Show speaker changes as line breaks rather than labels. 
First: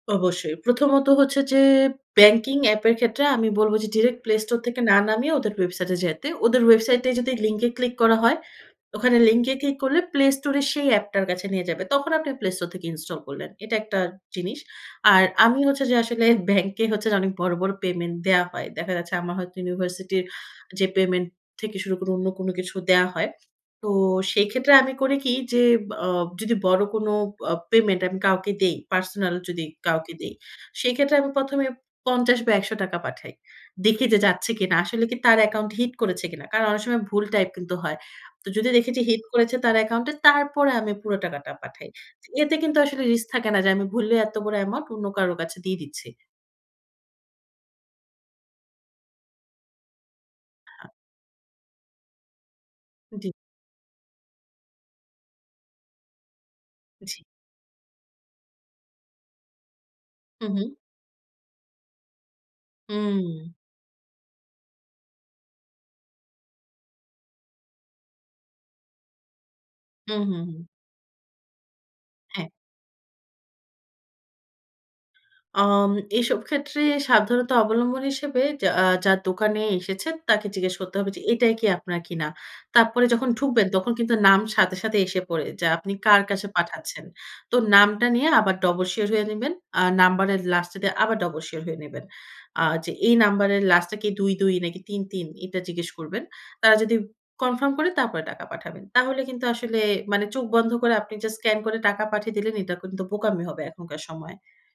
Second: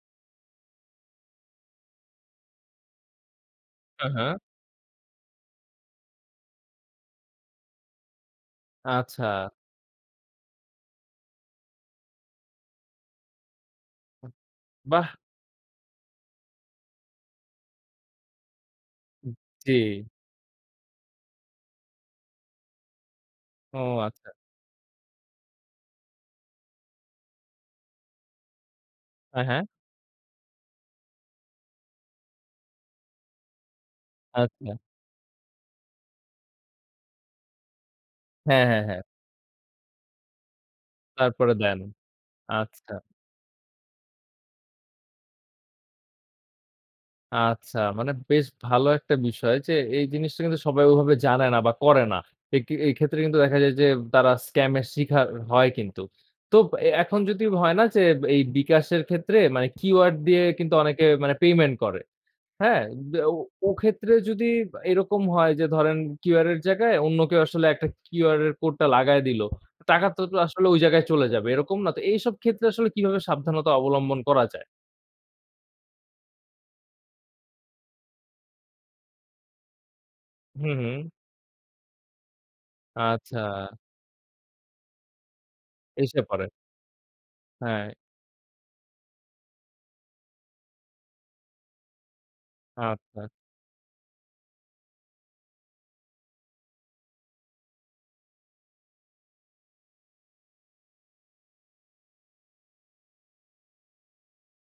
অবশ্যই, প্রথমত হচ্ছে যে ব্যাংকিং এ্যাপের ক্ষেত্রে আমি বলব যে
হ্যাঁ,
ডিরেক্ট
হ্যাঁ।
প্লে স্টোর থেকে না নামিয়ে ওদের ওয়েবসাইটে যাইতে। ওদের ওয়েবসাইটেই যদি লিঙ্কে ক্লিক করা হয়, ওখানে
আচ্ছা।
লিঙ্কে ক্লিক করলে প্লে স্টোরে সেই অ্যাপটার কাছে নিয়ে যাবে। তখন আপনি প্লে স্টোর থেকে ইনস্টল করলেন। এটা একটা জিনিস।
বাহ!
আর আমি হচ্ছে যে আসলে ব্যাংকে হচ্ছে যে অনেক বড়, বড় পেমেন্ট দেয়া হয়। দেখা যাচ্ছে
উব
আমার হয়তো
জি।
ইউনিভার্সিটির যে পেমেন্ট থেকে শুরু করে অন্য কোন কিছু দেয়া হয়।
ও
তো
আচ্ছা।
সেক্ষেত্রে আমি করি কি যে আ যদি বড় কোনো অ পেমেন্ট আমি কাউকে দেই, পার্সোনাল
হ্যাঁ, হ্যাঁ।
যদি কাউকে দেই। সেইক্ষেত্রে আমি ১ম এ ৫০ বা ৳১০০ পাঠাই। দেখি যে যাচ্ছে
আচ্ছা।
কিনা। আসলে কি তার অ্যাকাউন্ট হিট করেছে কিনা। কারণ অনেক সময় ভুল টাইপ কিন্তু হয়। তো
হ্যাঁ,
যদি
হ্যাঁ,
দেখেছি
হ্যাঁ।
হিট করেছে তার অ্যাকাউন্টে তারপরে আমি পুরা টাকাটা
তারপরে দেন।
পাঠাই। এতে কিন্তু
আচ্ছা।
আসলে রিস্ক থাকে না যে আমি ভুলে এত বড় অ্যামাউন্ট অন্য কারো কাছে দিয়ে দিচ্ছি।
আচ্ছা মানে বেশ ভালো একটা বিষয় যে এই জিনিসটা কিন্তু সবাই ওভাবে জানে না বা করে না। এই কি এই ক্ষেত্রে
জ্বী।
কিন্তু দেখা যায় যে তারা স্কাম শিখার হয় কিন্তু। তো অ্যা এখন
জি।
যদি হয় না যে এই বিকাশের ক্ষেত্রে মানে কিউআর দিয়ে
হুম, হুম।
কিন্তু অনেকে মানে পেমেন্ট করে। হ্যাঁ ব্যা ও
হুম।
ও ক্ষেত্রে যদি বা এরকম হয় যে ধরেন কিউআর এর জায়গায় অন্য কেউ আসলে একটা কিউআর এর কোড টা লাগায় দিল। টাকা
হুম,
তো, তো
হুম, হুম।
আসলে ঐ জায়গায় চলে যাবে। এরকম না? তো এইসব
হ্যাঁ।
ক্ষেত্রে আসলে কিভাবে সাবধানতা অবলম্বন করা যায়?
আম এসব ক্ষেত্রে সাবধানতা অবলম্বন হিসেবে যা আ যার দোকানে এসেছেন তাকে
হুম,
জিজ্ঞেস করতে
হুম।
হবে যে এটাই কি আপনার কিনা। তারপরে যখন
আচ্ছা।
ঢুকবেন তখন কিন্তু নাম সাথে, সাথে এসে পড়ে যা আপনি
এসে
কার
পড়ে।
কাছে পাঠাচ্ছেন। তো
হ্যাঁ।
নামটা নিয়ে আবার ডবল শিওর হয়ে নিবেন। আ নাম্বারের লাস্টে দিয়ে আবার ডবল শিওর হয়ে নিবেন। আ যে এই
আচ্ছা।
নাম্বারের লাস্টে কি ২,২ নাকি ৩,৩ এটা জিজ্ঞেস করবেন। তারা যদি কনফার্ম করে তারপরে টাকা পাঠাবেন। তাহলে কিন্তু আসলে মানে চোখ বন্ধ করে আপনি জাস্ট স্ক্যান করে টাকা পাঠিয়ে দিলেন এটা কিন্তু বোকামি হবে এখনকার সময়।